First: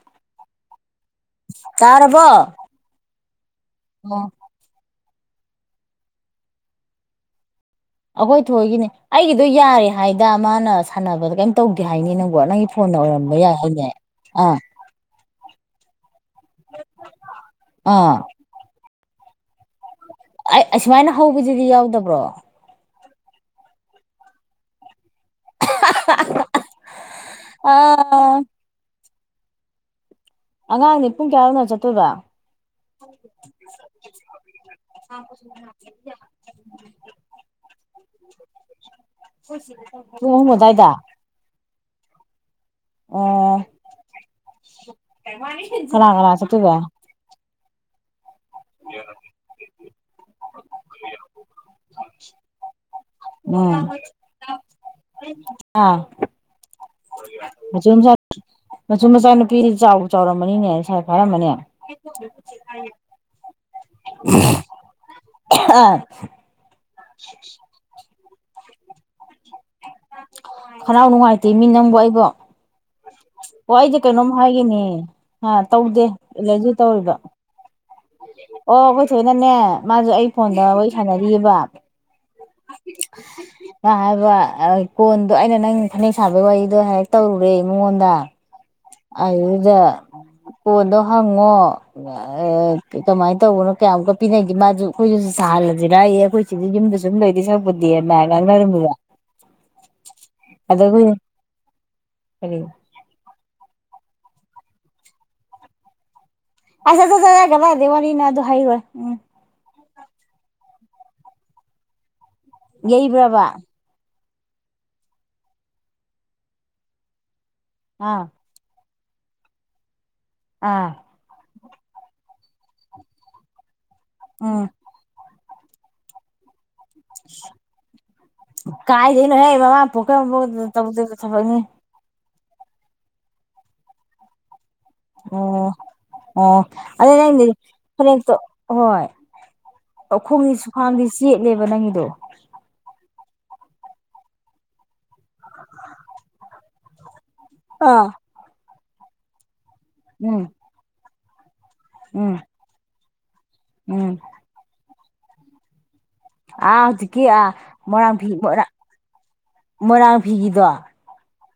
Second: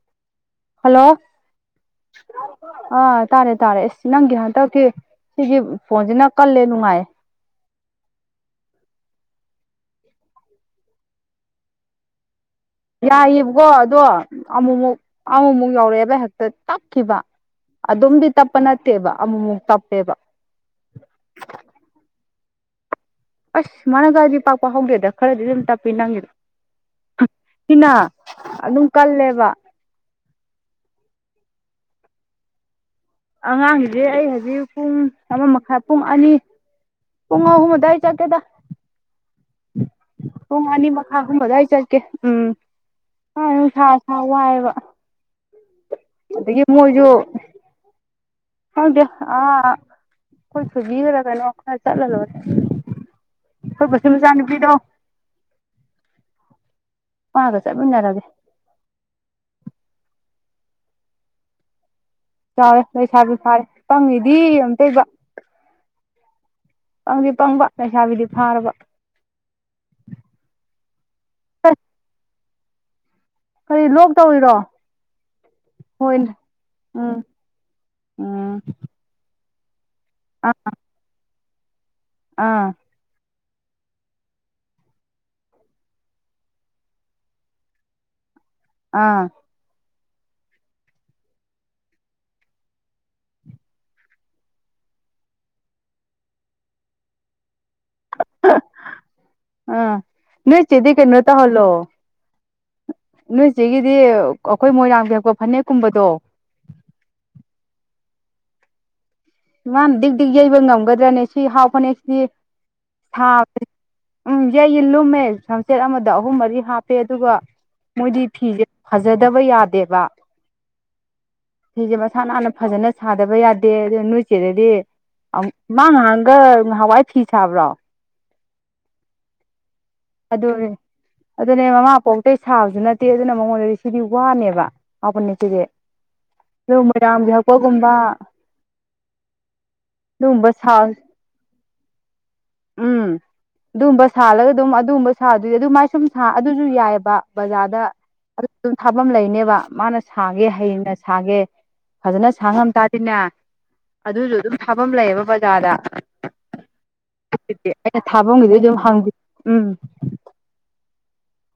[inaudible] hello ꯇꯥꯔꯕꯣ ꯑꯥ ꯇꯥꯔꯦ ꯇꯥꯔꯦ ꯑꯁ ꯅꯪꯒꯤ ꯍꯟꯇꯛꯀꯤ ꯁꯤꯒꯤ ꯐꯣꯟꯁꯤꯅ ꯀꯜꯂꯦ ꯅꯨꯡꯉꯥꯏꯌꯦ ꯑꯩꯈꯣꯏ ꯊꯣꯏꯒꯤꯅꯤ ꯑꯩꯒꯤꯗꯣ ꯌꯥꯔꯦ ꯍꯥꯏꯗ ꯃꯥꯅ ꯁꯥꯟꯅꯕꯗ ꯀꯩꯝ ꯇꯧꯗꯦ ꯍꯥꯏꯅꯦ ꯅꯪꯕꯣ ꯅꯪꯒꯤ ꯐꯣꯟꯅ ꯑꯣꯏꯔꯝꯕ ꯌꯥꯏ ꯌꯥꯏꯌꯦꯕꯀꯣ ꯍꯥꯏꯅꯦ ꯑꯗꯣ ꯑꯥ ꯑꯃꯨꯛꯃꯨꯛ ꯑꯃꯨꯃꯨꯛ ꯌꯧꯔꯛꯑꯦꯕ ꯍꯦꯛꯇ ꯇꯞꯈꯤꯕ ꯑꯥ ꯑꯗꯨꯝꯗꯤ ꯇꯞꯄ ꯅꯠꯇꯦꯕ ꯑꯃꯨꯛꯃꯨꯛ ꯇꯞꯄꯦꯕ ꯑꯩ ꯑꯁꯨꯃꯥꯏꯅ ꯍꯧꯕꯗꯨꯗꯤ ꯌꯥꯎꯗꯕ꯭ꯔꯣ ꯑꯁ ꯁꯨꯃꯥꯏꯅꯒꯗꯤ ꯄꯥꯛ ꯄꯥꯛ ꯍꯧꯗꯦꯗ ꯈꯔꯗꯤ ꯑꯗꯨꯝ ꯇꯞꯄꯤ ꯅꯪꯒꯤꯗꯣ ꯁꯤꯅ ꯑꯥ ꯑꯗꯨꯝ ꯀꯜꯂꯦꯕ ꯑꯉꯥꯡꯅꯦ ꯄꯨꯡ ꯀꯌꯥꯗ ꯎꯅ ꯆꯠꯇꯣꯏꯕ ꯑꯉꯥꯡꯁꯤꯗꯤ ꯑꯩ ꯍꯧꯖꯤꯛ ꯄꯨꯡ ꯑꯃ ꯃꯈꯥꯏ ꯄꯨꯡ ꯑꯅꯤ ꯄꯨꯡ ꯑꯍꯨꯝ ꯑꯗꯨꯋꯥꯏ ꯆꯠꯀꯦꯗ ꯑꯍꯨꯝ ꯄꯨꯡ ꯑꯗꯨꯋꯥꯏꯗ ꯑꯅꯤ ꯃꯈꯥ ꯑꯍꯨꯝꯕ ꯑꯗꯨꯋꯥꯏ ꯆꯠꯀꯦ ꯀꯦ ꯎꯝ ꯀꯥꯏ ꯑꯣ ꯅꯨꯡꯁꯥ ꯁꯥ ꯋꯥꯏꯌꯦꯕ ꯀꯅꯥ ꯀꯅꯥ ꯑꯗꯒꯤ ꯆꯠꯇꯣꯏꯕ ꯃꯣꯏꯖꯨ ꯈꯪꯗꯦ ꯑꯥ ꯈꯣꯏ ꯊꯣꯢꯕꯤꯒꯔ ꯀꯩꯅꯣ ꯈ ꯆꯠꯂ ꯂꯣꯏꯔꯦ ꯑꯩꯈꯣꯏ ꯎꯝ ꯕꯁꯨ ꯃꯆꯥꯅꯨꯄꯤꯗꯣ ꯑꯥ ꯃꯥꯒ ꯃꯆꯨ ꯃꯆꯥ ꯆꯠꯃꯤꯟꯅꯔꯒꯦ ꯃꯆꯨ ꯃꯆꯥ ꯅꯨꯄꯤ ꯆꯥꯎ ꯆꯥꯎꯔꯝꯃꯅꯤꯅꯦ ꯂꯩꯁꯥꯕꯤ ꯐꯥꯔꯝꯃꯥꯅꯤ ꯆꯥꯎꯔꯦ ꯂꯩꯁꯥꯕꯤ ꯐꯥꯔꯦ ꯄꯪꯉꯤꯗꯤ ꯑꯝꯇꯣꯢꯕ ꯑꯥ ꯄꯪꯗꯤ ꯄꯪꯕ ꯂꯩꯁꯥꯕꯤꯗꯤ ꯐꯥꯔꯕ ꯈꯅꯥꯎ ꯅꯨꯡꯉꯥꯏꯇꯦ ꯃꯤ ꯅꯪꯕꯨ ꯑꯩꯕꯣ ꯑꯣ ꯀꯔꯤ ꯑꯩꯖꯦ ꯂꯣꯛ ꯀꯩꯅꯣꯝ ꯇꯧꯔꯤꯔꯣ ꯍꯥꯏꯒꯦꯅꯦ ꯑ ꯇꯧꯗꯦ ꯍꯣꯏꯅꯦ ꯑꯦꯂꯔꯖꯤ ꯇꯧꯔꯤꯕ ꯎꯝ ꯎꯝ ꯑꯣ ꯑꯩꯈꯣꯏ ꯊꯣꯏꯅꯅꯦ ꯃꯥꯁꯦ ꯑꯩ ꯑꯥ ꯐꯣꯟꯗ ꯋꯥꯔꯤ ꯁꯥꯟꯅꯔꯤꯕ ꯑꯥ ꯃꯥ ꯍꯥꯏꯕ ꯀꯣꯟꯗꯣ ꯑꯩꯅ ꯅꯪ ꯐꯅꯦꯛ ꯁꯥꯕꯩ ꯋꯥꯔꯤꯗꯣ ꯍꯥꯏꯔꯞ ꯇꯧꯔꯨꯔꯦ ꯃꯉꯣꯟꯗ ꯑꯥ ꯑꯗꯨꯗ ꯀꯣꯟꯗꯣ ꯍꯪꯉꯣ ꯑꯥ ꯀꯃꯥꯏꯅ ꯇꯧꯕꯅꯣ ꯀ꯭ꯌꯥꯃꯨꯛꯀ ꯄꯤꯅꯒꯦ ꯃꯥꯖꯨ ꯑꯩꯈꯣꯏꯁꯨ ꯁꯥꯍꯜꯂꯁꯤꯔꯥꯌꯦ ꯑꯩꯈꯣꯏ ꯁꯤꯗ ꯌꯨꯝꯗ ꯁꯨꯝ ꯂꯩꯗꯧ ꯁꯛꯄꯨꯗꯤ ꯗꯦꯃꯥꯏ ꯉꯥꯡꯅꯔꯝꯃꯤꯕ ꯑ ꯅꯣꯏ ꯑꯗ ꯆꯦꯗꯤ ꯑꯩꯈꯣꯏ ꯀꯩꯅꯣ ꯇꯧꯍꯜꯂꯣ ꯀꯔꯤ ꯅꯣꯏꯆꯦꯒꯤꯗꯤ ꯑꯈꯣꯏ ꯃꯣꯏꯔꯥꯡꯐꯤ ꯍꯛꯄ ꯐꯅꯦꯛꯀꯨꯝꯕꯗꯣ ꯑ ꯖ-ꯖ-ꯖ ꯖ ꯀꯗꯥꯏꯗꯩ ꯋꯥꯔꯤꯅꯣ ꯑꯗꯨ ꯍꯩꯔꯣꯏ ꯃꯥꯅ ꯗꯤꯛ ꯗꯤꯛ ꯌꯩꯕ ꯉꯝꯒꯗ꯭ꯔꯅꯦ ꯁꯤ ꯍꯥꯎ ꯐꯅꯦꯛꯁꯤ ꯌꯩꯕ꯭ꯔꯕ ꯎꯝ ꯌꯩꯌꯦ ꯂꯨꯝꯃꯦ ꯁꯝꯆꯦꯠ ꯑꯃꯗ ꯑꯍꯨꯝ ꯃꯔꯤ ꯍꯥꯞꯄꯦ ꯑꯗꯨꯒ ꯃꯣꯏꯗꯤ ꯑꯥ ꯐꯤꯁꯦ ꯐꯖꯗꯕ ꯌꯥꯗꯦꯕ ꯑꯥ ꯁꯤꯁꯦ ꯃꯁꯥ ꯅꯥꯟꯅ ꯐꯖꯟꯅ ꯁꯥꯗꯕ ꯌꯥꯗꯦ ꯑꯗꯨ ꯅꯣꯏ ꯎꯝ ꯆꯦꯗꯗꯤ ꯑꯝ ꯃꯥ ꯅꯍꯥꯟꯒ ꯅꯍꯥꯟꯋꯥꯏ ꯐꯤ ꯁꯥꯕ꯭ꯔꯣ ꯀꯥꯏꯗꯩꯅꯣ ꯍꯦ ꯃꯃꯥ ꯄꯣꯛ ꯑꯝꯕꯣꯛ ꯇꯧꯗꯕ ꯊꯕꯛꯅꯤ ꯑꯇꯩ ꯁꯥꯕꯁꯨ ꯅꯠꯇꯦ ꯑꯗꯨꯅ ꯃꯉꯣꯟꯗꯗꯤ ꯁꯤꯗꯤ ꯋꯥꯅꯦꯕ ꯍꯥꯎꯕꯅꯦ ꯁꯤꯗꯤ ꯑꯣ ꯑꯣ ꯑꯗꯨ ꯑꯗꯣ ꯃꯣꯏꯔꯥꯡ ꯅꯪꯗꯤ ꯍꯛꯄꯒꯨꯝꯕ ꯐꯅꯦꯛꯇꯣ ꯍꯣꯏ ꯑꯗꯨꯒꯨꯝꯕ ꯂꯧꯈꯣꯡꯗꯤ ꯁꯥ ꯁꯨ꯭ꯋꯥꯡꯗꯤ ꯆꯦꯠꯂꯦꯕ ꯅꯪꯒꯤꯗꯣ ꯑꯗꯨꯝꯕ ꯁꯥꯜꯂꯒ ꯑꯗꯨꯝ ꯑꯗꯨꯒꯕ ꯁꯥꯕꯗꯤ ꯑꯗꯨ ꯃꯥꯏ ꯁꯨꯝ ꯁꯥ ꯑꯗꯨꯁꯨ ꯌꯥꯏꯌꯦꯕ ꯕꯖꯥꯔꯗ ꯑꯥ ꯑꯗꯨ ꯑꯗꯨꯝ ꯊꯥꯐꯝ ꯂꯩꯅꯦꯕ ꯃꯥꯅ ꯎꯝ ꯁꯥꯒꯦ ꯍꯩꯅ ꯁꯥꯒꯦ ꯐꯖꯟꯅ ꯎꯝ ꯁꯥ ꯉꯝꯇꯥꯗꯤꯅꯦ ꯎꯝ ꯑꯗꯨꯁꯨ ꯑꯗꯨꯝ ꯊꯥꯕꯝ ꯂꯩꯌꯦꯕ ꯕꯖꯥꯔꯗ ꯑꯥ ꯍꯧꯖꯤꯛꯀꯤ ꯑꯥ ꯑꯩꯅ ꯃꯣꯏꯔꯥꯡ ꯐꯤ ꯊꯥꯕꯝꯒꯤꯗꯤ ꯑꯗꯨꯝ ꯍꯪ ꯎꯝ ꯃꯣꯏꯔꯥꯡ ꯐꯤꯒꯤꯗꯣ ꯑꯥ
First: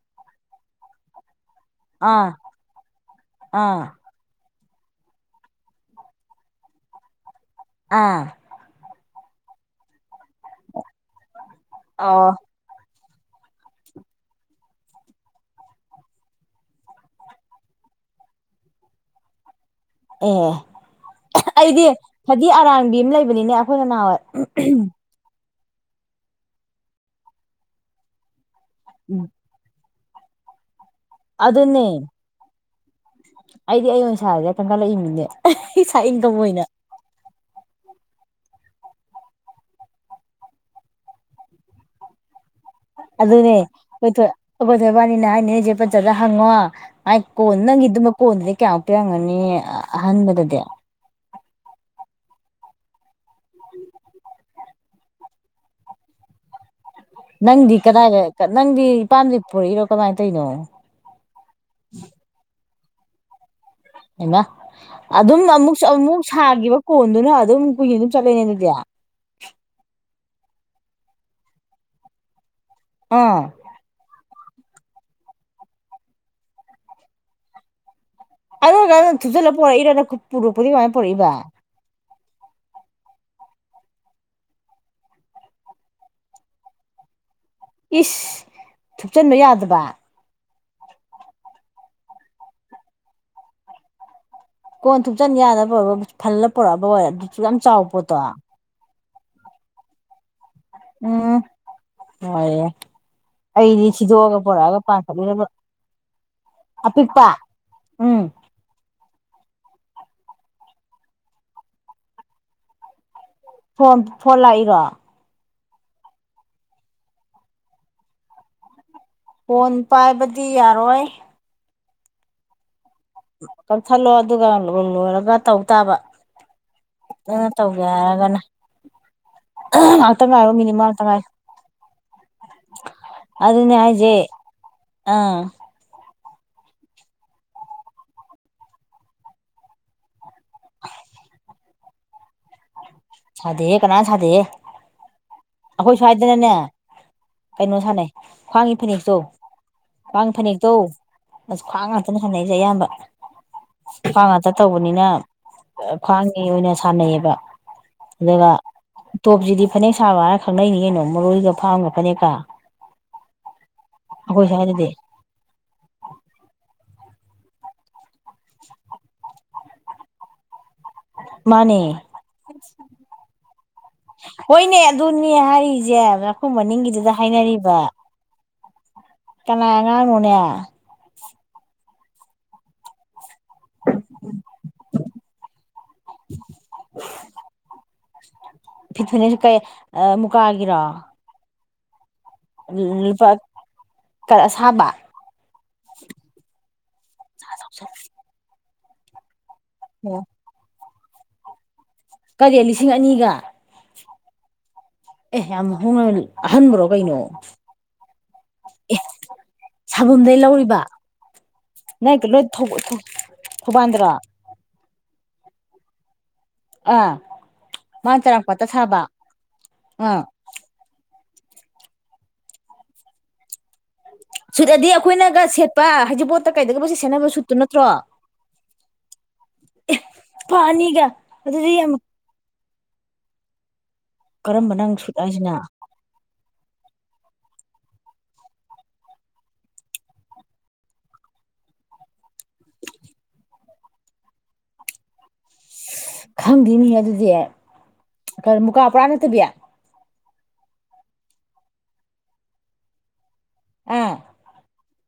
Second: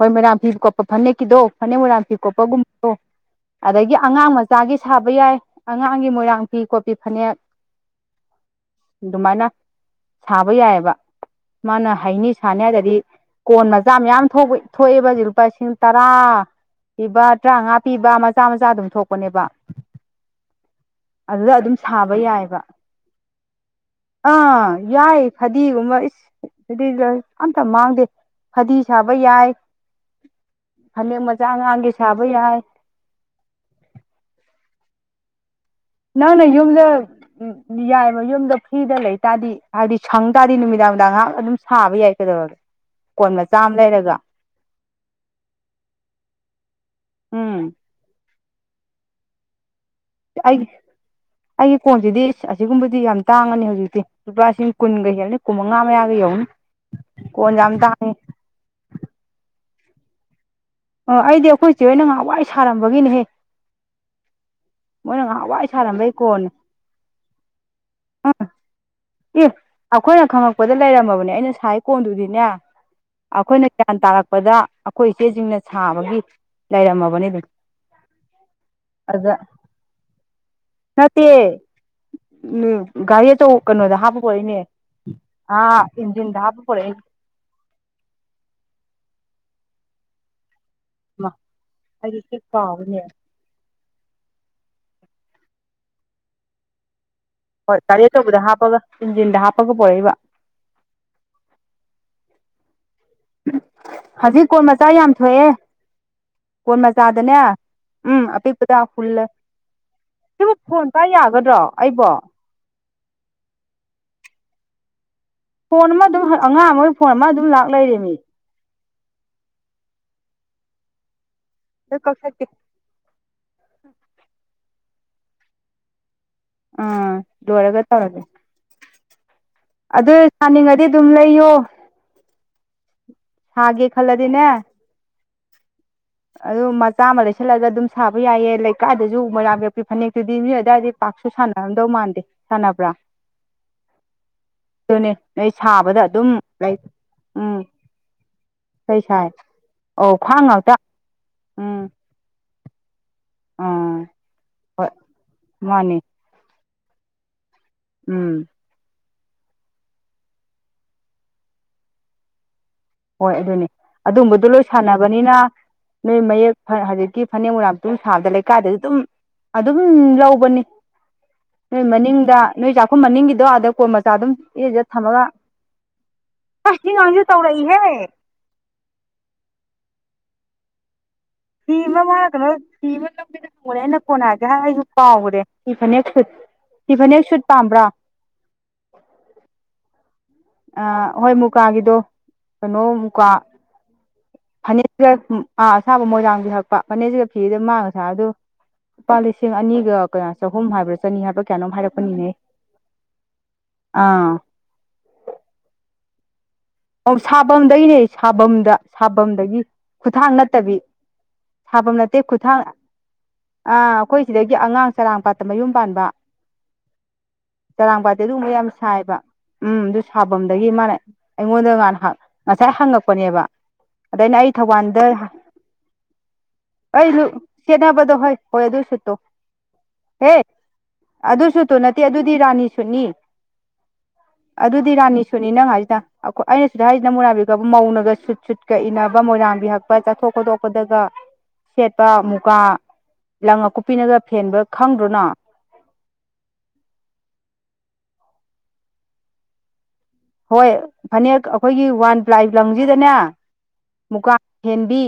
ꯍꯣꯏ ꯃꯣꯏꯔꯥꯡ ꯐꯤ ꯀꯣꯠꯄ ꯐꯅꯦꯛꯀꯤꯗꯣ ꯐꯅꯦꯛ ꯃꯣꯏꯔꯥꯡ ꯐꯤ ꯀꯣꯠꯄꯒꯨꯝꯕꯗꯣ ꯑꯥ ꯑꯗꯒꯤ ꯑꯉꯥꯡ ꯃ ꯆꯥꯒꯤ ꯁꯥꯕ ꯌꯥꯏ ꯑꯉꯥꯡꯒꯤ ꯃꯣꯏꯔꯥꯡ ꯐꯤ ꯀꯣꯠꯄꯤ ꯐꯅꯦꯛ ꯑꯥ ꯑꯗꯨꯃꯥꯏꯅ ꯁꯥꯕ ꯌꯥꯏꯌꯦꯕ ꯃꯥꯅ ꯑꯣ ꯍꯩꯅꯤ ꯁꯥꯅꯤ ꯍꯥꯏꯇꯗꯤ ꯀꯣꯟ ꯃꯆꯥ ꯃꯌꯥꯝ ꯊꯣꯛ ꯊꯣꯛꯑꯦꯕ ꯖꯤꯛ ꯂꯨꯄꯥ ꯂꯤꯁꯤꯡ ꯇꯔꯥ ꯄꯤꯕ ꯇ꯭ꯔꯥꯉꯥ ꯄꯤꯕ ꯃꯆꯥ ꯃꯆꯥ ꯑꯗꯨꯝ ꯊꯣꯛꯄꯅꯦꯕ ꯑꯣ ꯑꯗꯨꯗ ꯑꯗꯨꯝ ꯑꯩꯗꯤ ꯁꯥꯕ ꯐꯗꯤ ꯌꯥꯏꯑꯕ ꯑꯔꯥꯡꯕꯤ ꯑꯃ ꯂꯩꯕꯅꯤꯅꯦ ꯑꯩꯈꯣꯏꯅ ꯅꯍꯥꯟꯋꯥꯏ ꯑꯥ ꯌꯥꯏ ꯐꯗꯤꯒꯨꯝꯕ ꯏꯁ ꯐꯗꯤꯗ ꯑꯝꯇ ꯃꯥꯡꯗꯦ ꯐꯗꯤ ꯁꯥꯕ ꯌꯥꯏ ꯐꯅꯦꯛ ꯃꯆꯥ ꯑꯗꯨꯅꯦ ꯑꯉꯥꯡꯒꯤ ꯁꯥꯕ ꯌꯥꯏ ꯑꯩꯗꯤ ꯑꯩ ꯑꯣꯏꯅ ꯁꯥꯔꯖꯤꯔ ꯈꯪꯒꯠꯂꯛꯏꯝꯃꯤꯅꯦ ꯁꯥꯏꯠ ꯏꯪꯀꯝ ꯑꯣꯏꯅ ꯎꯝ ꯌꯥꯏꯃ ꯌꯨꯝꯗ ꯐ꯭ꯔꯤꯗ ꯂꯩꯇꯥꯥꯗꯤ ꯍꯥꯏꯗꯤ ꯁꯪ ꯇꯥꯔꯗꯤ ꯅꯨꯃꯤꯗꯥꯡ ꯗꯥꯡ ꯉꯥꯏꯍꯥꯛ ꯑꯗꯨꯝ ꯁꯥꯕ ꯌꯥꯏ ꯀꯩꯗꯧꯔꯒꯦ ꯀꯣꯟ ꯑꯗꯨꯅꯦ ꯃꯆꯥ ꯑꯃ ꯈꯣꯏ ꯂꯩꯔꯒ ꯊꯣꯏ ꯑꯈꯣꯏ ꯊꯣꯏ ꯕꯥꯟꯅꯤꯅ ꯍꯥꯏꯅꯦ ꯆꯦ ꯐꯖꯗ ꯍꯪꯉꯣ ꯃꯥꯏ ꯀꯣꯟ ꯎꯝ ꯅꯪꯒꯤ ꯑꯗꯨꯝꯕ ꯀꯣꯟꯗꯗꯤ ꯀꯌꯥꯃꯨꯛ ꯄꯤꯔꯝꯒꯅꯤ ꯑꯍꯟꯕꯗꯗꯤ ꯑꯩ ꯑꯩꯒꯤ ꯀꯣꯟꯁꯤꯗꯤ ꯑꯁꯤꯒꯨꯝꯕꯗꯤ ꯌꯥꯝ ꯇꯥꯡꯉꯅꯤ ꯍꯧꯖꯤꯛꯇꯤ ꯂꯨꯄꯥ ꯂꯤꯁꯤꯡ ꯀꯨꯟꯒ ꯍꯦꯜꯂꯅꯤ ꯀꯨꯟ ꯃꯉꯥ ꯃꯌꯥꯒ ꯌꯧꯅꯤ [inaudible] ꯀꯣꯟ ꯅꯪꯗꯤ ꯌꯥꯝ ꯇꯥꯡꯉꯤ ꯀꯗꯥꯏ ꯅꯪꯗꯤ ꯏꯄꯥꯝꯗꯩ ꯄꯨꯔꯛꯏꯔꯣ ꯀꯃꯥꯏ ꯇꯩꯅꯣ ꯑꯣ ꯑꯩꯗꯤ ꯑꯩꯈꯣꯏꯆꯦ ꯍꯣꯏꯅ ꯅꯍꯥꯟꯋꯥꯏ ꯁꯥꯔꯝꯕꯒꯤꯅꯦꯍꯦ ꯍꯩꯃ ꯃꯣꯏꯅ ꯑꯗꯨꯝ ꯉꯍꯥꯟꯋꯥꯏ ꯑꯃꯨ ꯁꯥꯔꯝꯕꯩ ꯑꯃꯨꯛ ꯀꯣꯟꯅꯦ ꯁꯥꯒꯤꯕ ꯀꯣꯟꯗꯨꯅ ꯑꯗꯨꯝ ꯀꯨꯏꯅ ꯑꯗꯨꯝ ꯆꯠꯂꯦꯅꯦ ꯑꯗꯨꯗꯤ ꯏ ꯑꯩꯈꯣꯏꯅ ꯈꯪꯉꯛꯄꯗ ꯂꯩꯔꯝꯃꯕꯅꯦ ꯑꯩꯅ ꯁꯥꯏ ꯀꯣꯟꯗꯨꯗꯤꯅꯦ ꯑꯥ ꯑꯩꯈꯣꯏꯅ ꯒ꯭ꯌꯥꯟ ꯇꯥꯔꯛ ꯄꯗ ꯑꯩꯈꯣꯏ ꯏꯆꯦꯁꯤꯡꯅ ꯁꯥꯕꯒꯤ ꯂꯩꯔꯝꯃꯕꯅꯤ ꯑꯗꯨꯝ ꯑꯗꯨꯗꯨꯒ ꯅꯪꯅ ꯑꯗꯨꯗ ꯊꯨꯞꯆꯜꯂ ꯄꯣꯔꯛꯏꯔꯅ ꯄꯨꯔꯛꯄꯗꯤ ꯀꯃꯥꯏꯅ ꯄꯣꯔꯛꯏꯕ ꯎꯝ ꯒꯔꯤ ꯑꯆꯧ ꯀꯩꯅꯣꯗ ꯍꯥꯞꯄ ꯄꯣꯔꯛꯏꯅꯦ ꯑ ꯏꯟꯖꯤꯟꯗꯥ ꯍꯥꯞꯄ ꯄꯨꯔꯛꯏꯅꯦ ꯏꯁ ꯊꯨꯞꯆꯟꯕ ꯌꯥꯗꯕ ꯃꯥ ꯑꯩ ꯏ ꯀꯥꯎꯋꯤꯅꯦ ꯀꯣꯟ ꯊꯨꯞꯆꯟ ꯌꯥꯗꯕ ꯐꯜꯂ ꯄꯣꯔꯛꯑꯕ ꯑꯣꯏꯔꯝꯅꯤ ꯍꯣꯏ ꯒꯥꯔꯤ ꯑꯆꯧꯕꯗ ꯍꯥꯞꯄꯒ ꯏꯤꯟꯖꯤꯟꯗ ꯍꯥꯞꯄꯒ ꯄꯣꯔꯛꯏꯕ ꯌꯥꯏ ꯌꯥꯏ ꯑꯩꯗꯤ ꯁꯤꯗꯣꯛꯑꯒ ꯍꯧꯖꯤꯛ ꯀꯣꯟ ꯄꯨꯔꯛꯑꯒ ꯃꯆꯥ ꯌꯥꯝ ꯄꯥꯟꯈꯠꯂꯤꯔꯕ ꯊꯣꯛꯑꯦ ꯀꯣꯟ ꯃꯆꯥꯗꯅꯦ ꯎꯝ ꯑꯄꯤꯛꯄꯗ ꯍꯨꯜꯂ ꯁꯤꯕꯨ ꯐꯣꯟ ꯄꯥ ꯌꯥꯒꯗ꯭ꯔꯣ ꯑꯩꯕꯣ ꯐꯣꯟ ꯐꯣꯟ ꯂꯥꯛꯏꯔꯣ ꯐꯣꯟ ꯑꯃ ꯑꯗꯨꯝ ꯑꯉꯥꯡ ꯑꯃꯒꯤ ꯐꯣꯟ ꯑꯃ ꯑꯗꯨꯝ ꯂꯥꯛ ꯂꯩꯔꯦꯃꯤ ꯐꯣꯟ ꯄꯥꯏꯕꯗꯤ ꯌꯥꯔꯣꯏ ꯇ ꯀꯛꯊꯠꯀꯦ ꯀꯛꯊꯠꯂꯣ ꯑꯗꯨꯒ ꯂꯣꯏꯔꯒ ꯇꯧ ꯇꯥꯕ ꯑꯥ ꯅꯪꯅ ꯇꯧꯒꯦ ꯂꯣꯏꯔꯒ ꯇꯧꯔꯒꯦ ꯍꯥꯏꯔꯒꯅ ꯑꯗꯨ ꯉꯥꯏꯍꯥꯛꯇꯪ ꯉꯥꯏꯌꯣ ꯃꯤꯅꯤꯠ ꯁꯥꯅꯤꯡꯉꯗꯤ ꯑꯃ ꯑꯗꯨꯝ ꯉꯥꯛꯇꯪ ꯉꯥꯏꯌꯣ ꯂꯩꯌꯣ ꯑꯗꯨꯅꯦ ꯁꯥꯒꯦ ꯍꯥꯏꯖꯦ ꯈꯜꯂꯗꯤꯅꯦ ꯑꯥ ꯑꯗꯨ ꯃꯆꯥ ꯑꯃ ꯂꯩꯁꯜꯂꯒ ꯑꯗꯨꯝ ꯁꯥꯕ ꯌꯥꯏꯌꯦ ꯂꯩꯀꯥꯏꯗꯖꯨ ꯃꯣꯏꯔꯥꯡ ꯌꯦꯛꯄꯤ ꯐꯅꯦꯛꯇꯨꯗꯤ ꯃꯤ ꯑꯗꯨꯋꯥꯏꯗꯤ ꯄꯥꯛꯁꯨ ꯁꯥꯟꯅꯔꯝꯗꯧ ꯃꯥꯟꯗꯦ ꯁꯥꯟꯅꯕ꯭ꯔꯥ ꯁꯥꯗꯦꯍꯦ ꯀꯅꯥꯝ ꯁꯥꯗꯦꯍꯦ ꯑꯗꯨꯅꯦ ꯅꯣꯏ ꯑꯈꯣꯏ ꯁꯥꯕꯗ ꯑꯗꯨꯝ ꯁ꯭ꯋꯥꯏꯗꯅꯅꯦ ꯂꯩ ꯎꯝ ꯀꯩꯅꯣ ꯁꯥꯟꯅꯩ ꯈ꯭ꯋꯥꯡꯒꯤ ꯀꯩ ꯐꯅꯦꯛꯇꯣ ꯁꯥꯏ ꯑꯧ ꯈ꯭ꯋꯥꯡꯒꯤ ꯈ꯭ꯋꯥꯡ ꯐꯅꯦꯛꯇꯣ ꯉꯥꯛꯇ ꯑꯁ ꯎꯝ ꯈ꯭ꯋꯥꯡ ꯉꯥꯛꯇꯅꯦ ꯁꯥꯟꯅꯩꯖꯦ ꯑꯌꯥꯝꯕ ꯑꯥ ꯈ꯭ꯋꯥꯡ ꯉꯥꯛꯇ ꯍꯣꯏ ꯇꯧꯕꯅꯤꯅ ꯃꯥꯅꯦ ꯈ꯭ꯋꯥꯡꯒꯤ ꯑꯣꯏꯅ ꯁꯥꯟꯅꯩꯌꯦꯕ ꯎꯝ ꯇꯣꯞꯖꯤꯗꯤ ꯐꯅꯦꯛ ꯁꯥꯕ ꯍꯥꯏꯔ ꯈꯪꯅꯩꯅꯤꯀꯩꯅꯣ ꯃꯔꯣꯏꯒ ꯐꯥꯝꯒ ꯐꯅꯦꯛꯀ ꯍꯣꯏ ꯑꯗꯨꯅꯦ ꯑꯗꯨꯝꯕꯗꯣ ꯑꯩꯈꯣꯏ ꯂꯣꯏ ꯁ꯭ꯋꯥꯏꯗꯗꯤ ꯁꯥꯟꯅꯕꯅꯤꯅ ꯅꯣꯏ ꯃꯌꯦꯛ ꯍꯧꯖꯤꯛꯀꯤ ꯐꯅꯦꯛ ꯃꯨꯔꯥꯡꯊꯨꯝ ꯁꯥꯕꯗ ꯂꯩꯀꯥꯏꯗꯖꯨ ꯑꯗꯨꯝ ꯑꯗꯨꯝ ꯂꯧꯕꯅꯤ ꯃꯥꯅꯦ ꯅꯣꯏ ꯃꯅꯤꯡꯗ ꯅꯣꯏ ꯆꯥꯛꯈꯨꯝ ꯃꯅꯤꯡꯒꯤꯗꯣ ꯑꯗ ꯀꯣꯟ ꯃꯆꯥ ꯑꯗꯨꯝ ꯏꯔꯦꯟꯖ ꯊꯝꯃꯒ ꯈꯨ ꯑꯁ ꯁꯤ ꯃꯅꯤꯡꯒꯤꯗꯨꯗ ꯑꯉꯥꯡꯁꯦ ꯍꯥꯏꯅꯔꯤꯕ ꯇꯧꯔꯛꯏꯍꯦ ꯀꯅꯥ ꯑꯉꯥꯡꯅꯣꯅꯦ ꯐꯤꯃ ꯃꯥꯅ ꯀꯩꯅꯣ ꯐꯤꯃ ꯂꯝꯕꯤꯗ ꯄꯣꯔꯛꯑꯦ ꯑꯩꯅ ꯀꯣꯟꯅ ꯍꯥꯏꯔꯛꯀꯦ ꯍꯥꯏ ꯑꯩꯖꯨ ꯀꯥꯎꯒ꯭ꯔꯦ ꯐꯤ ꯐꯅꯦꯛ ꯁꯨꯠ ꯐꯤ ꯐꯅꯦꯛ ꯁꯨꯠ ꯄꯥꯝꯕ꯭ꯔꯣ ꯐꯤ ꯐꯅꯦꯛꯁꯨ ꯀꯩ ꯃꯨꯀꯥꯒꯤꯔꯣ ꯑꯥ ꯍꯣꯏ ꯃꯨꯀꯥꯒꯤꯗꯣ ꯀꯩꯅꯣ ꯂꯨꯄꯥ ꯃꯨꯀꯥ ꯀꯔ ꯑꯁꯥꯕ ꯐꯅꯦꯛꯒ ꯑꯥ ꯁꯥꯕ ꯃꯣꯏꯔꯥꯡꯐꯤ ꯍꯛꯄ ꯐꯅꯦꯛꯁꯤꯒ ꯐꯤꯗ ꯃꯥꯅ ꯉꯁꯥꯏ ꯍꯥꯏꯕꯗꯨ ꯂꯨꯄꯥ ꯂꯤꯁꯤꯡ ꯑꯅꯤꯒ ꯑꯣ ꯀꯌꯥ ꯆꯍꯨꯝ ꯍꯥꯏꯕ꯭ꯔꯥ ꯆꯅꯤ ꯍꯥꯏꯕ꯭ꯔꯥ ꯀꯌꯥꯅꯣꯝ ꯍꯥꯏꯔꯛꯄ ꯀꯔꯤ ꯂꯤꯁꯤꯡ ꯑꯅꯤꯒ ꯑꯥ ꯑꯦ ꯌꯥꯝ ꯍꯣꯡꯅ ꯑꯍꯟꯕ꯭ꯔꯣ ꯑꯣ ꯀꯩꯅꯣ ꯁꯥꯕꯝꯗꯩꯅꯦ ꯁꯥꯕꯝꯗ ꯁꯥꯕꯝꯗꯒꯤ ꯈꯨꯠꯊꯥꯡ ꯁꯥꯕꯝꯗꯩ ꯅꯠꯇꯕꯤ ꯂꯧꯔꯤꯕ ꯁꯥꯕꯝ ꯅꯣꯏ ꯅꯠꯇꯦ ꯂꯣꯏ ꯈꯨꯠꯊꯥꯡ ꯑꯥ ꯊꯧꯕꯥꯟꯗꯔꯣ ꯑꯩꯈꯣꯏ ꯁꯤꯗꯒꯤ ꯑꯉꯥꯡ ꯆꯔꯥꯡ ꯄꯥꯠꯇ ꯃꯌꯨꯝ ꯄꯥꯟꯕ ꯑꯥ ꯆꯔꯥꯡꯄꯥꯥꯠꯇꯤ ꯃꯥꯅ ꯑꯗꯨꯒꯨꯝꯕ ꯆꯔꯥꯛꯄꯥꯠꯇ ꯌꯥꯝ ꯁꯥꯕ ꯁꯥꯏꯕ ꯎꯝ ꯑꯗꯨ ꯑꯥ ꯁꯥꯕꯝꯗꯒꯤ ꯃꯥꯅ ꯑꯩꯉꯣꯟꯗ ꯉꯥꯟ ꯉꯁꯥꯏ ꯍꯪꯉꯛꯄꯅꯦꯕ ꯑꯗꯩꯅ ꯑꯩ ꯁꯨꯠ ꯑꯗꯤ ꯊꯧꯕꯥꯜꯗ ꯑꯩꯈꯣꯏꯅꯒ ꯁꯦꯠꯄ ꯍꯩꯖꯤꯡꯄꯣꯠꯇ ꯀꯩꯗꯒꯕꯁꯦ ꯑꯩ ꯁꯦꯠꯅꯕ ꯁꯨꯠꯇꯨ ꯅꯠꯇ꯭ꯔꯣ ꯁꯦꯗꯕꯗꯣ ꯍꯩ ꯍꯣꯏ ꯑꯗꯨꯁꯨꯠ ꯍꯦ ꯂꯨꯄꯥ ꯑꯅꯤꯒ ꯑꯗꯨ ꯑꯗꯨꯗꯤ ꯁꯨꯠꯇꯣ ꯌꯥꯝ ꯅꯠꯇꯦ ꯑꯗꯨꯗꯤ ꯔꯥꯅꯤ ꯁꯨꯠꯅꯤ ꯀꯔꯝꯕ ꯑꯗꯨꯗꯤ ꯅꯪ ꯁꯨꯠ ꯔꯥꯅꯤ ꯁꯨꯠꯅꯤ ꯍꯥꯏꯁꯤꯅ ꯅꯪ ꯍꯥꯏꯖꯤꯅ ꯑꯩꯅ ꯁꯤꯗ ꯍꯥꯏꯔꯤꯖꯤꯅ ꯃꯣꯏꯔꯥꯡ ꯐꯤꯒ ꯍꯛꯄ ꯃꯧꯅꯒ ꯁꯨꯠ ꯁꯨꯠꯀ ꯏꯅꯕ ꯃꯣꯏꯔꯥꯡꯐꯤ ꯍꯛꯄ ꯆꯠꯊꯣꯛ ꯈꯣꯠꯇꯣꯛꯄꯗꯒ ꯁꯦꯠꯄ ꯃꯨꯀꯥ ꯂꯪ ꯑꯀꯨꯞꯄꯤꯅꯒ ꯐꯦꯟꯕ ꯈꯪꯗ꯭ꯔꯣ ꯅꯪ ꯈꯪꯗꯦꯅꯤ ꯑꯗꯨꯗꯤ ꯃꯨꯀꯥ ꯄꯨꯔꯥ ꯅꯠꯇꯕꯤ ꯍꯣꯏ ꯐꯅꯦꯛ ꯑꯩꯈꯣꯏꯒꯤ ꯋꯥꯟ ꯄ꯭ꯂꯥꯏ ꯂꯪꯖꯤꯗꯅꯦ ꯃꯨꯀꯥ ꯐꯦꯟꯕꯤ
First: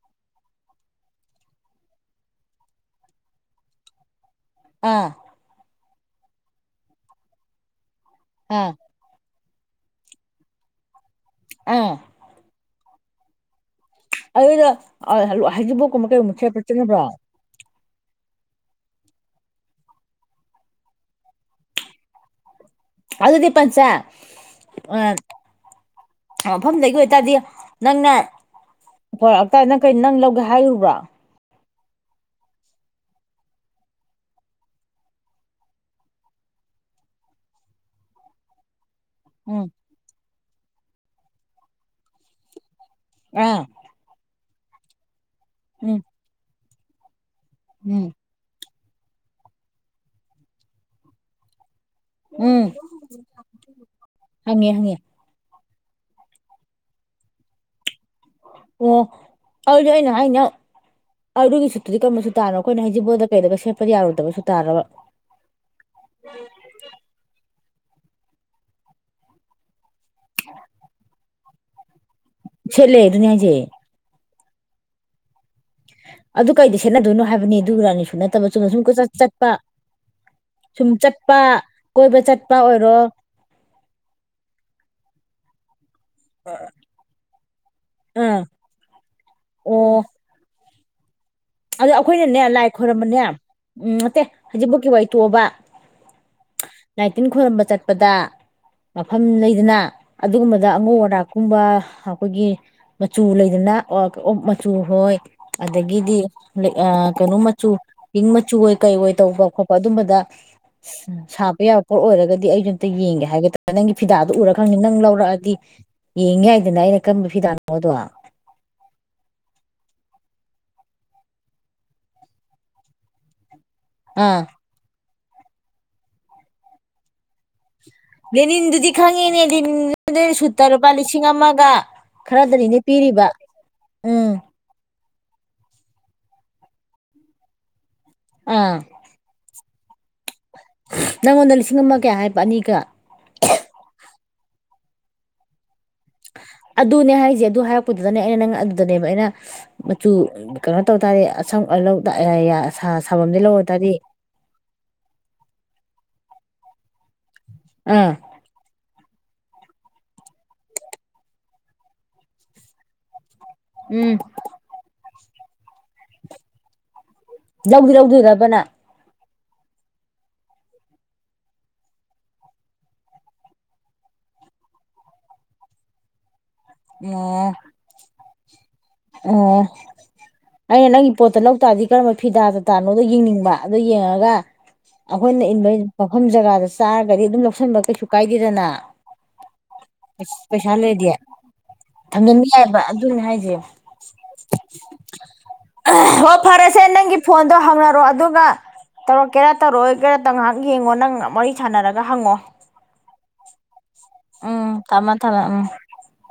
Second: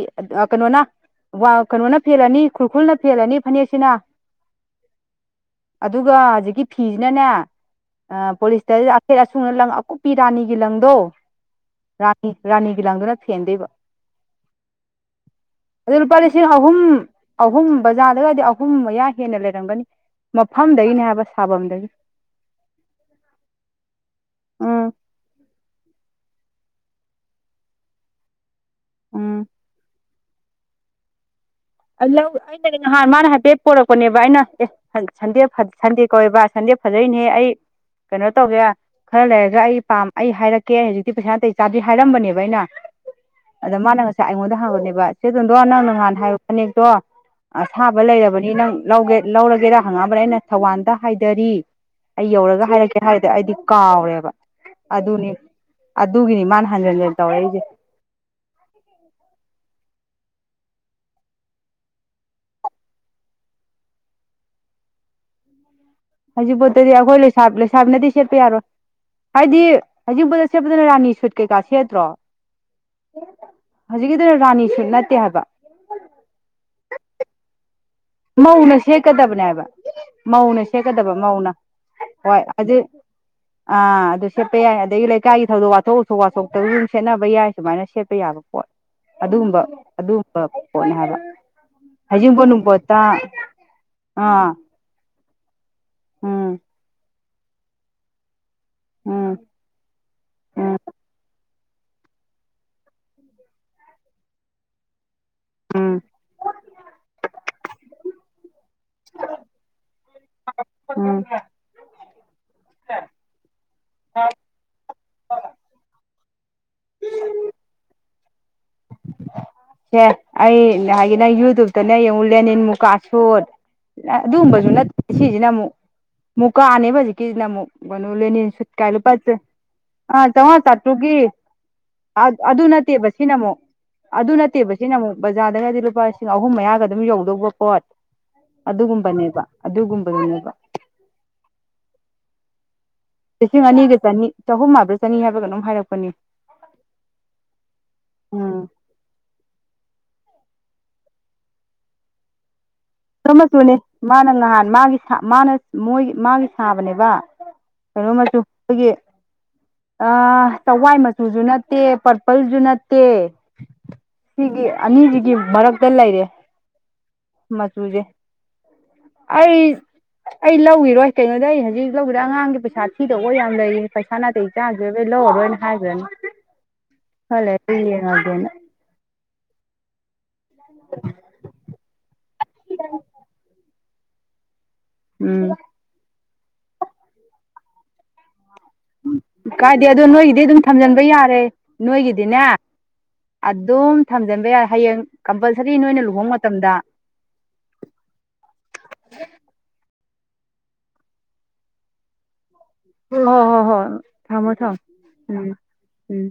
ꯀꯩꯅꯣꯅ ꯀꯩꯅꯣꯅ ꯐꯦꯜꯂꯅꯤ ꯈꯨꯔꯈꯨꯜꯅ ꯐꯦꯜꯂꯅꯤ ꯐꯅꯦꯛꯁꯤꯅ ꯑꯥ ꯑꯗꯨꯒ ꯍꯧꯖꯤꯛꯀꯤ ꯐꯤꯖꯤꯅꯅꯦ ꯑꯥ ꯄꯣꯂꯤꯁꯇꯔ ꯑꯈꯦꯠ ꯑꯁꯨꯡꯅ ꯂꯪ ꯑꯀꯨꯞ ꯅꯨꯄꯤ ꯔꯥꯅꯤꯒꯤ ꯂꯪꯗꯣ ꯑꯥ ꯔꯥꯅꯤꯒꯤ ꯂꯪꯗꯨꯅ ꯐꯦꯟꯗꯣꯏꯕ ꯑꯗꯨꯗꯣ ꯑꯗꯨ ꯍꯩꯖꯤꯡꯄꯣꯠꯀꯨꯝꯕ ꯂꯨꯄꯥ ꯀꯩꯒꯨꯝꯕ ꯂꯤꯁꯤꯡ ꯁꯦꯠꯄ ꯑꯍꯨꯝ ꯆꯠꯅꯕ꯭ꯔꯣ ꯑꯍꯨꯝ ꯕꯖꯥꯔꯗꯒꯗꯤ ꯑꯍꯨꯝ ꯑꯍꯨꯝ ꯃꯌꯥ ꯍꯦꯟꯅ ꯂꯩꯔꯝꯒꯅꯤ ꯃꯐꯝꯗꯒꯤꯅꯦ ꯍꯥꯏꯕ ꯁꯥꯐꯝꯗꯒꯤ ꯑꯗꯨꯗꯤ ꯄꯥꯆꯥ ꯎꯝ ꯑꯥ ꯃꯐꯝꯗꯒꯤ ꯑꯣꯏꯇꯥꯔꯗꯤ ꯅꯪꯅ ꯍꯣꯏ ꯎꯝ ꯑꯝꯇ ꯅꯪ ꯀꯩ ꯅꯪ ꯂꯧꯒꯦ ꯍꯥꯏꯔꯨꯕ꯭ꯔꯣ ꯂꯧ ꯑꯩꯅꯗꯤ ꯅꯍꯥꯟ ꯃꯥꯅ ꯍꯥꯏꯐꯦꯠ ꯄꯣꯔꯛꯄꯅꯦꯕ ꯑꯩꯅ ꯑꯦ ꯁꯟꯗꯦ ꯁꯟꯗꯦ ꯀꯧꯋꯦꯕ ꯁꯟꯗꯦ ꯐꯖꯩꯅꯦ ꯑꯩ ꯀꯩꯅꯣ ꯇꯧꯒꯦ ꯈꯔ ꯂꯩꯔꯒ ꯎꯝ ꯑꯩ ꯄꯥꯝ ꯑꯩ ꯍꯥꯏꯔꯛꯀꯦ ꯑꯩ ꯍꯧꯖꯤꯛꯇꯤ ꯄꯩꯁꯥ ꯅꯥꯇꯩ ꯆꯥꯗ꯭ꯔꯤꯍꯥꯏꯔꯝꯕ ꯅꯦꯕ ꯑꯩꯅ ꯑꯥ ꯑꯗ ꯃꯥꯅ ꯉꯁꯥꯏ ꯑꯩꯉꯣꯟꯗ ꯍꯪꯕꯅꯦꯕ ꯆꯦꯇꯣꯟꯗꯣꯟ ꯅꯪꯅ ꯎꯝ ꯅꯍꯥꯟ ꯍꯥꯏꯕ ꯐꯅꯦꯛꯇꯣ ꯑꯁꯥꯕ ꯎꯝ ꯂꯩꯔꯕꯅꯤ ꯅꯪ ꯂꯧꯒꯦ ꯂꯧꯔꯒꯦꯔꯥ ꯍꯪꯉꯛꯑꯝꯕꯅꯤ ꯑꯩꯅ ꯊꯧꯕꯥꯟꯗ ꯍꯥꯏꯗꯔꯤ ꯑꯩ ꯎꯝ ꯌꯧꯔꯒ ꯍꯥꯏꯔꯛꯀꯦ ꯍꯥꯏꯔꯗꯤ ꯑꯩꯗꯤ ꯀꯥꯎꯔꯦꯕ ꯍꯪꯉꯦ ꯍꯪꯉꯦ ꯑꯗꯨꯅꯤ ꯑꯗꯨꯒꯤꯅꯤ ꯃꯥꯅ ꯍꯟꯖꯤꯟ ꯍꯟꯖꯤꯟ ꯇꯧꯔꯛꯢꯁꯦ ꯑꯣ ꯑꯗꯨꯗꯤ ꯑꯩꯅ ꯍꯥꯏꯖꯤꯅ ꯑꯗꯨꯒꯤ ꯁꯨꯠꯇꯨꯗꯤ ꯀꯔꯝꯕ ꯁꯨꯠ ꯇꯥꯅꯣ ꯑꯩꯈꯣꯏꯅ ꯍꯩꯖꯤꯡꯄꯣꯠꯗ ꯀꯩꯗꯒ ꯁꯦꯠꯄꯗꯤ ꯌꯥꯔꯣꯏꯗꯕ ꯁꯨꯠ ꯇꯥꯔꯕ ꯍꯧꯖꯤꯡꯄꯣꯠꯇꯗꯤ ꯑꯈꯣꯏ ꯂꯩꯁꯥꯕꯤꯅꯗꯤ ꯁꯦꯠꯄ ꯌꯥꯔꯣꯏ ꯍꯥꯏꯗꯤ ꯍꯧꯖꯤꯡꯄꯣꯠꯗ ꯁꯦꯠꯄꯗꯅ ꯔꯥꯅꯤ ꯁꯨꯠ ꯀꯩꯀꯥ ꯁꯦꯠꯇ꯭ꯔꯣ ꯁꯦꯠꯂꯦ ꯑꯗꯨꯅꯦ ꯍꯥꯏꯖꯦ ꯑꯗꯨꯅ ꯔꯥꯅꯤ ꯁꯨꯠ ꯅꯠꯇꯦ ꯍꯥꯏꯕ ꯑꯗꯨ ꯀꯩꯗꯤ ꯁꯦꯠꯅꯗꯣꯏꯅꯣ ꯍꯥꯏꯕꯅꯤ ꯑꯗꯨ ꯔꯥꯅꯤ ꯃꯧꯅ ꯁꯦꯠꯀꯗꯕꯅꯦ ꯍꯥꯏꯕ ꯃꯧꯅ ꯁꯨꯝ ꯁꯦꯠꯀꯗꯕ ꯆꯠꯄ ꯃꯧꯅ ꯀꯣꯏꯕ ꯍꯣꯏ ꯆꯠꯄ ꯑꯗꯨ ꯑꯣꯏꯔꯣ ꯑꯥ ꯑꯗꯨ ꯁꯦꯠꯄ ꯌꯥꯏ ꯑꯗꯒꯤ ꯂꯩꯀꯥꯏꯒꯤ ꯊꯧꯗꯣꯛ ꯋꯥꯊꯣꯛ ꯑꯣ ꯋꯥꯊꯣꯛꯇ ꯁꯨꯝ ꯁꯦꯠꯅꯕ ꯌꯥꯏ ꯁꯨꯃꯥꯏꯅ ꯁꯦꯠꯄ ꯑꯥ ꯌꯥꯕ ꯄꯣꯠ ꯑꯗꯨꯒꯨꯝꯕ ꯑꯗꯨꯒꯨꯝꯕ [unintelligible] ꯑꯗꯨ ꯑꯩꯈꯣꯏꯅꯅꯦ ꯍꯩꯖꯤꯡꯄꯣꯠ ꯂꯥꯏ ꯅꯨꯡꯄꯣꯠꯇ ꯈꯣꯏꯔꯝꯕꯅꯦ ꯎꯝ ꯅꯠꯇꯦ ꯑꯥ ꯍꯧꯖꯤꯡꯄꯣꯠꯀꯤ ꯋꯥꯔꯝ ꯇꯣꯛꯑꯣꯕ ꯎꯝ ꯂꯥꯏꯇꯤꯟ ꯈꯣꯏꯔꯝꯕ ꯆꯠꯄꯗ ꯃꯐꯝ ꯎꯝ ꯂꯩꯗꯅ ꯑꯗꯨꯒꯨꯝꯕꯗ ꯎꯝ ꯑꯉꯧ ꯑꯔꯥꯛ ꯀꯨꯝꯕ ꯑꯩꯈꯣꯏꯒꯤ ꯃꯆꯨ ꯂꯩꯗꯅ ꯃꯆꯨ ꯍꯣꯏ ꯎꯝ ꯑꯗꯒꯤꯗꯤ ꯑꯥ ꯀꯩꯅꯣ ꯃꯆꯨ ꯄꯤꯡ ꯃꯆꯨ ꯑꯣꯏ ꯀꯩ ꯑꯣꯏ ꯇꯧꯕ ꯈꯣꯠꯄ ꯑꯗꯨꯝꯕꯗ ꯎꯝ ꯁꯥꯕ ꯌꯥꯕ ꯄꯣꯠ ꯑꯣꯏꯔꯒꯗꯤ ꯑꯩꯖꯨ ꯑꯝꯇ ꯌꯦꯡꯒꯦ ꯍꯥꯏꯒꯦ ꯇꯧꯕ ꯅꯪꯒꯤ ꯐꯤꯗꯥꯗ ꯎꯔꯥ ꯈꯪꯅꯤ ꯅꯪ ꯂꯧꯔꯛꯑꯗꯤ ꯌꯦꯡ ꯌꯥꯏꯗꯅ ꯑꯩꯅ ꯀꯔꯝꯕ ꯐꯤꯗꯥꯅꯣꯗꯣ ꯁꯦ ꯑꯩ ꯍꯥꯏꯗꯤ ꯅꯪ ꯌꯨꯇꯨꯞꯇꯅ ꯌꯦꯡꯉꯨ ꯂꯦꯅꯤꯟ ꯃꯨꯀꯥ ꯁꯨꯠ ꯑꯥ ꯑꯗꯨꯒꯨꯝꯕꯖꯨ ꯅꯠꯇꯦ ꯁꯤꯒꯤꯅ ꯑꯃꯨꯛ ꯃꯨꯛ ꯀꯥꯅꯦꯕ ꯍꯧꯖꯤꯛꯀꯤꯁꯤꯅ ꯑꯃꯨꯛ ꯂꯦꯅꯤꯟ ꯁꯨꯠꯀꯥꯏ ꯂꯦꯅꯤꯟꯗꯨꯗꯤ ꯂꯨꯄꯥ ꯈꯪꯉꯦꯅꯦ ꯂꯦꯅꯤꯟꯗꯨꯅ ꯑꯥ ꯆꯧꯉꯥ ꯁꯨꯠꯇ ꯂꯨꯄꯥ ꯆꯥꯇ꯭ꯔꯨꯛꯒꯤ ꯂꯤꯁꯤꯡ ꯑꯃꯒ ꯑꯗꯨ ꯈꯔꯗꯅꯤꯅꯦ ꯅꯠꯇꯦꯕ ꯄꯤꯔꯤꯕ ꯁꯤꯅ ꯑꯃꯨꯛ ꯎꯝ ꯑꯗꯨ ꯅꯠꯇꯦꯕ ꯁꯤꯅ ꯑꯃꯨꯛ ꯕꯖꯥꯔꯗꯒꯗꯤ ꯂꯨꯄꯥ ꯂꯤꯁꯤꯡ ꯑꯍꯨꯝ ꯃꯌꯥꯒ ꯑꯗꯨꯝ ꯌꯧꯗꯧꯕ ꯄꯣꯠ ꯑꯥ ꯑꯗꯨꯒꯨꯝꯕꯅꯦꯕ ꯑꯗꯨꯒꯨꯝꯕꯗꯨꯅꯦꯕ ꯅꯪꯉꯣꯟꯗ ꯂꯤꯁꯤꯡ ꯑꯃ ꯀꯌꯥ ꯍꯥꯏꯕ ꯑꯅꯤꯒ ꯂꯤꯁꯤꯡ ꯑꯅꯤꯒ ꯆꯅꯤ ꯆꯍꯨꯝ ꯍꯥꯕ꯭ꯔꯥ ꯆꯅꯤ ꯍꯥꯏꯕꯔꯥ ꯀꯩꯅꯣꯝ ꯍꯥꯏꯔꯛꯄꯅꯤ ꯑꯗꯨꯅꯦ ꯍꯥꯏꯁꯦ ꯑꯗꯨ ꯍꯥꯏꯔꯛꯄꯗꯨꯗꯅꯦ ꯑꯩꯅ ꯅꯪ ꯎꯝ ꯑꯗꯨꯗꯅꯦꯕ ꯑꯩꯅ ꯃꯆꯨ ꯀꯩꯅꯣ ꯇꯧ ꯇꯥꯔꯗꯤ ꯑꯁꯪ ꯑ ꯂꯧ ꯇꯑ ꯆꯨꯝ ꯃꯆꯨꯅꯤ ꯃꯥꯅ ꯉꯍꯥꯟ ꯃꯥꯒꯤ ꯃꯥꯅ ꯃꯣꯏ ꯃꯥꯒꯤ ꯁꯥꯕꯅꯦꯕ ꯀꯩꯅꯣ ꯑꯥ ꯃꯆꯨ ꯈꯣꯏꯒꯤ ꯑꯥ ꯆꯋꯥꯏ ꯃꯆꯨꯁꯨ ꯅꯠꯇꯦ ꯄꯔꯄꯜꯖꯨ ꯅꯠꯇꯦ ꯁꯤꯒꯤ ꯑꯅꯤꯖꯤꯒꯤ ꯃꯔꯛꯇ ꯂꯩꯔꯦ ꯂꯧꯗꯤ ꯃꯆꯨꯁꯦ ꯂꯧꯗꯣꯏꯗꯔꯕ ꯅꯪ ꯑꯩ ꯑꯩ ꯂꯧꯒꯤꯔꯣꯏ ꯀꯩꯅꯣꯗ ꯑꯩ ꯍꯧꯖꯤꯛ ꯂꯧꯒꯗ ꯑꯉꯥꯡꯒꯤ ꯄꯩꯁꯥ ꯊꯤꯗꯧꯕ ꯌꯥꯝ ꯂꯩ ꯄꯩꯁꯥ ꯅꯥꯇꯩ ꯆꯥꯗ ꯂꯧꯔꯔꯣꯏꯅ ꯍꯥꯏꯒ꯭ꯔꯅꯤ ꯈꯥꯔ ꯑꯣ ꯂꯩꯔ ꯌꯦꯡꯉꯒꯦꯅ ꯑꯣ ꯑꯩꯅ ꯅꯪꯒꯤ ꯄꯣꯠꯇ ꯂꯧꯇꯥꯥꯔꯗꯤ ꯀꯔꯝꯕ ꯐꯤꯗꯥꯗ ꯇꯥꯅꯣꯗꯣ ꯌꯦꯡꯅꯤꯡꯕ ꯑꯗꯨ ꯌꯦꯡꯉꯒ ꯑꯩꯈꯣꯏꯅ ꯎꯝ ꯏꯟꯕꯩ ꯃꯐꯝ ꯖꯒꯥꯗ ꯆꯥꯔꯒꯗꯤ ꯑꯗꯨꯝ ꯂꯧꯁꯟꯕ ꯀꯩꯁꯨ ꯀꯥꯏꯗꯦꯗꯅ ꯀꯥꯏꯗꯦ ꯑꯗꯣ ꯅꯣꯏꯒꯤꯗꯤ ꯑꯗꯨꯝ ꯄꯩꯁꯥ ꯊꯝꯖꯤꯟꯕ ꯂꯩꯗꯤ ꯌꯥꯔꯦ ꯊꯝꯖꯕ ꯅꯣꯏꯒꯤꯗꯤꯅꯦ ꯌꯥꯏꯕ ꯑꯗꯨꯅꯦ ꯍꯥꯏꯖꯦ ꯑꯗꯨꯝ ꯊꯝꯖꯤꯟꯕ ꯌꯥꯔꯦ ꯍꯌꯦꯡ ꯀꯝꯄꯜꯁꯔꯤ ꯅꯣꯏꯅ ꯂꯨꯍꯣꯡ ꯑꯣ ꯃꯇꯝꯗ ꯐꯔꯁꯦ ꯅꯪꯒꯤ ꯐꯣꯟꯗꯣ ꯍꯪꯅꯔꯣ ꯑꯗꯨꯒ ꯇꯧꯔꯣ ꯀꯦꯔꯥ ꯇꯧꯔꯛꯑꯣ ꯀꯦꯔ ꯇ ꯉꯥꯏꯍꯥꯛ ꯌꯦꯡꯉꯣ ꯅꯪ ꯋꯥꯔꯤ ꯁꯥꯟꯅꯔꯒ ꯍꯪꯉꯣ ꯍꯣ ꯍꯣ ꯍꯣꯏ ꯊꯝꯃꯣ ꯊꯝꯃꯣ ꯎꯝ ꯎꯝ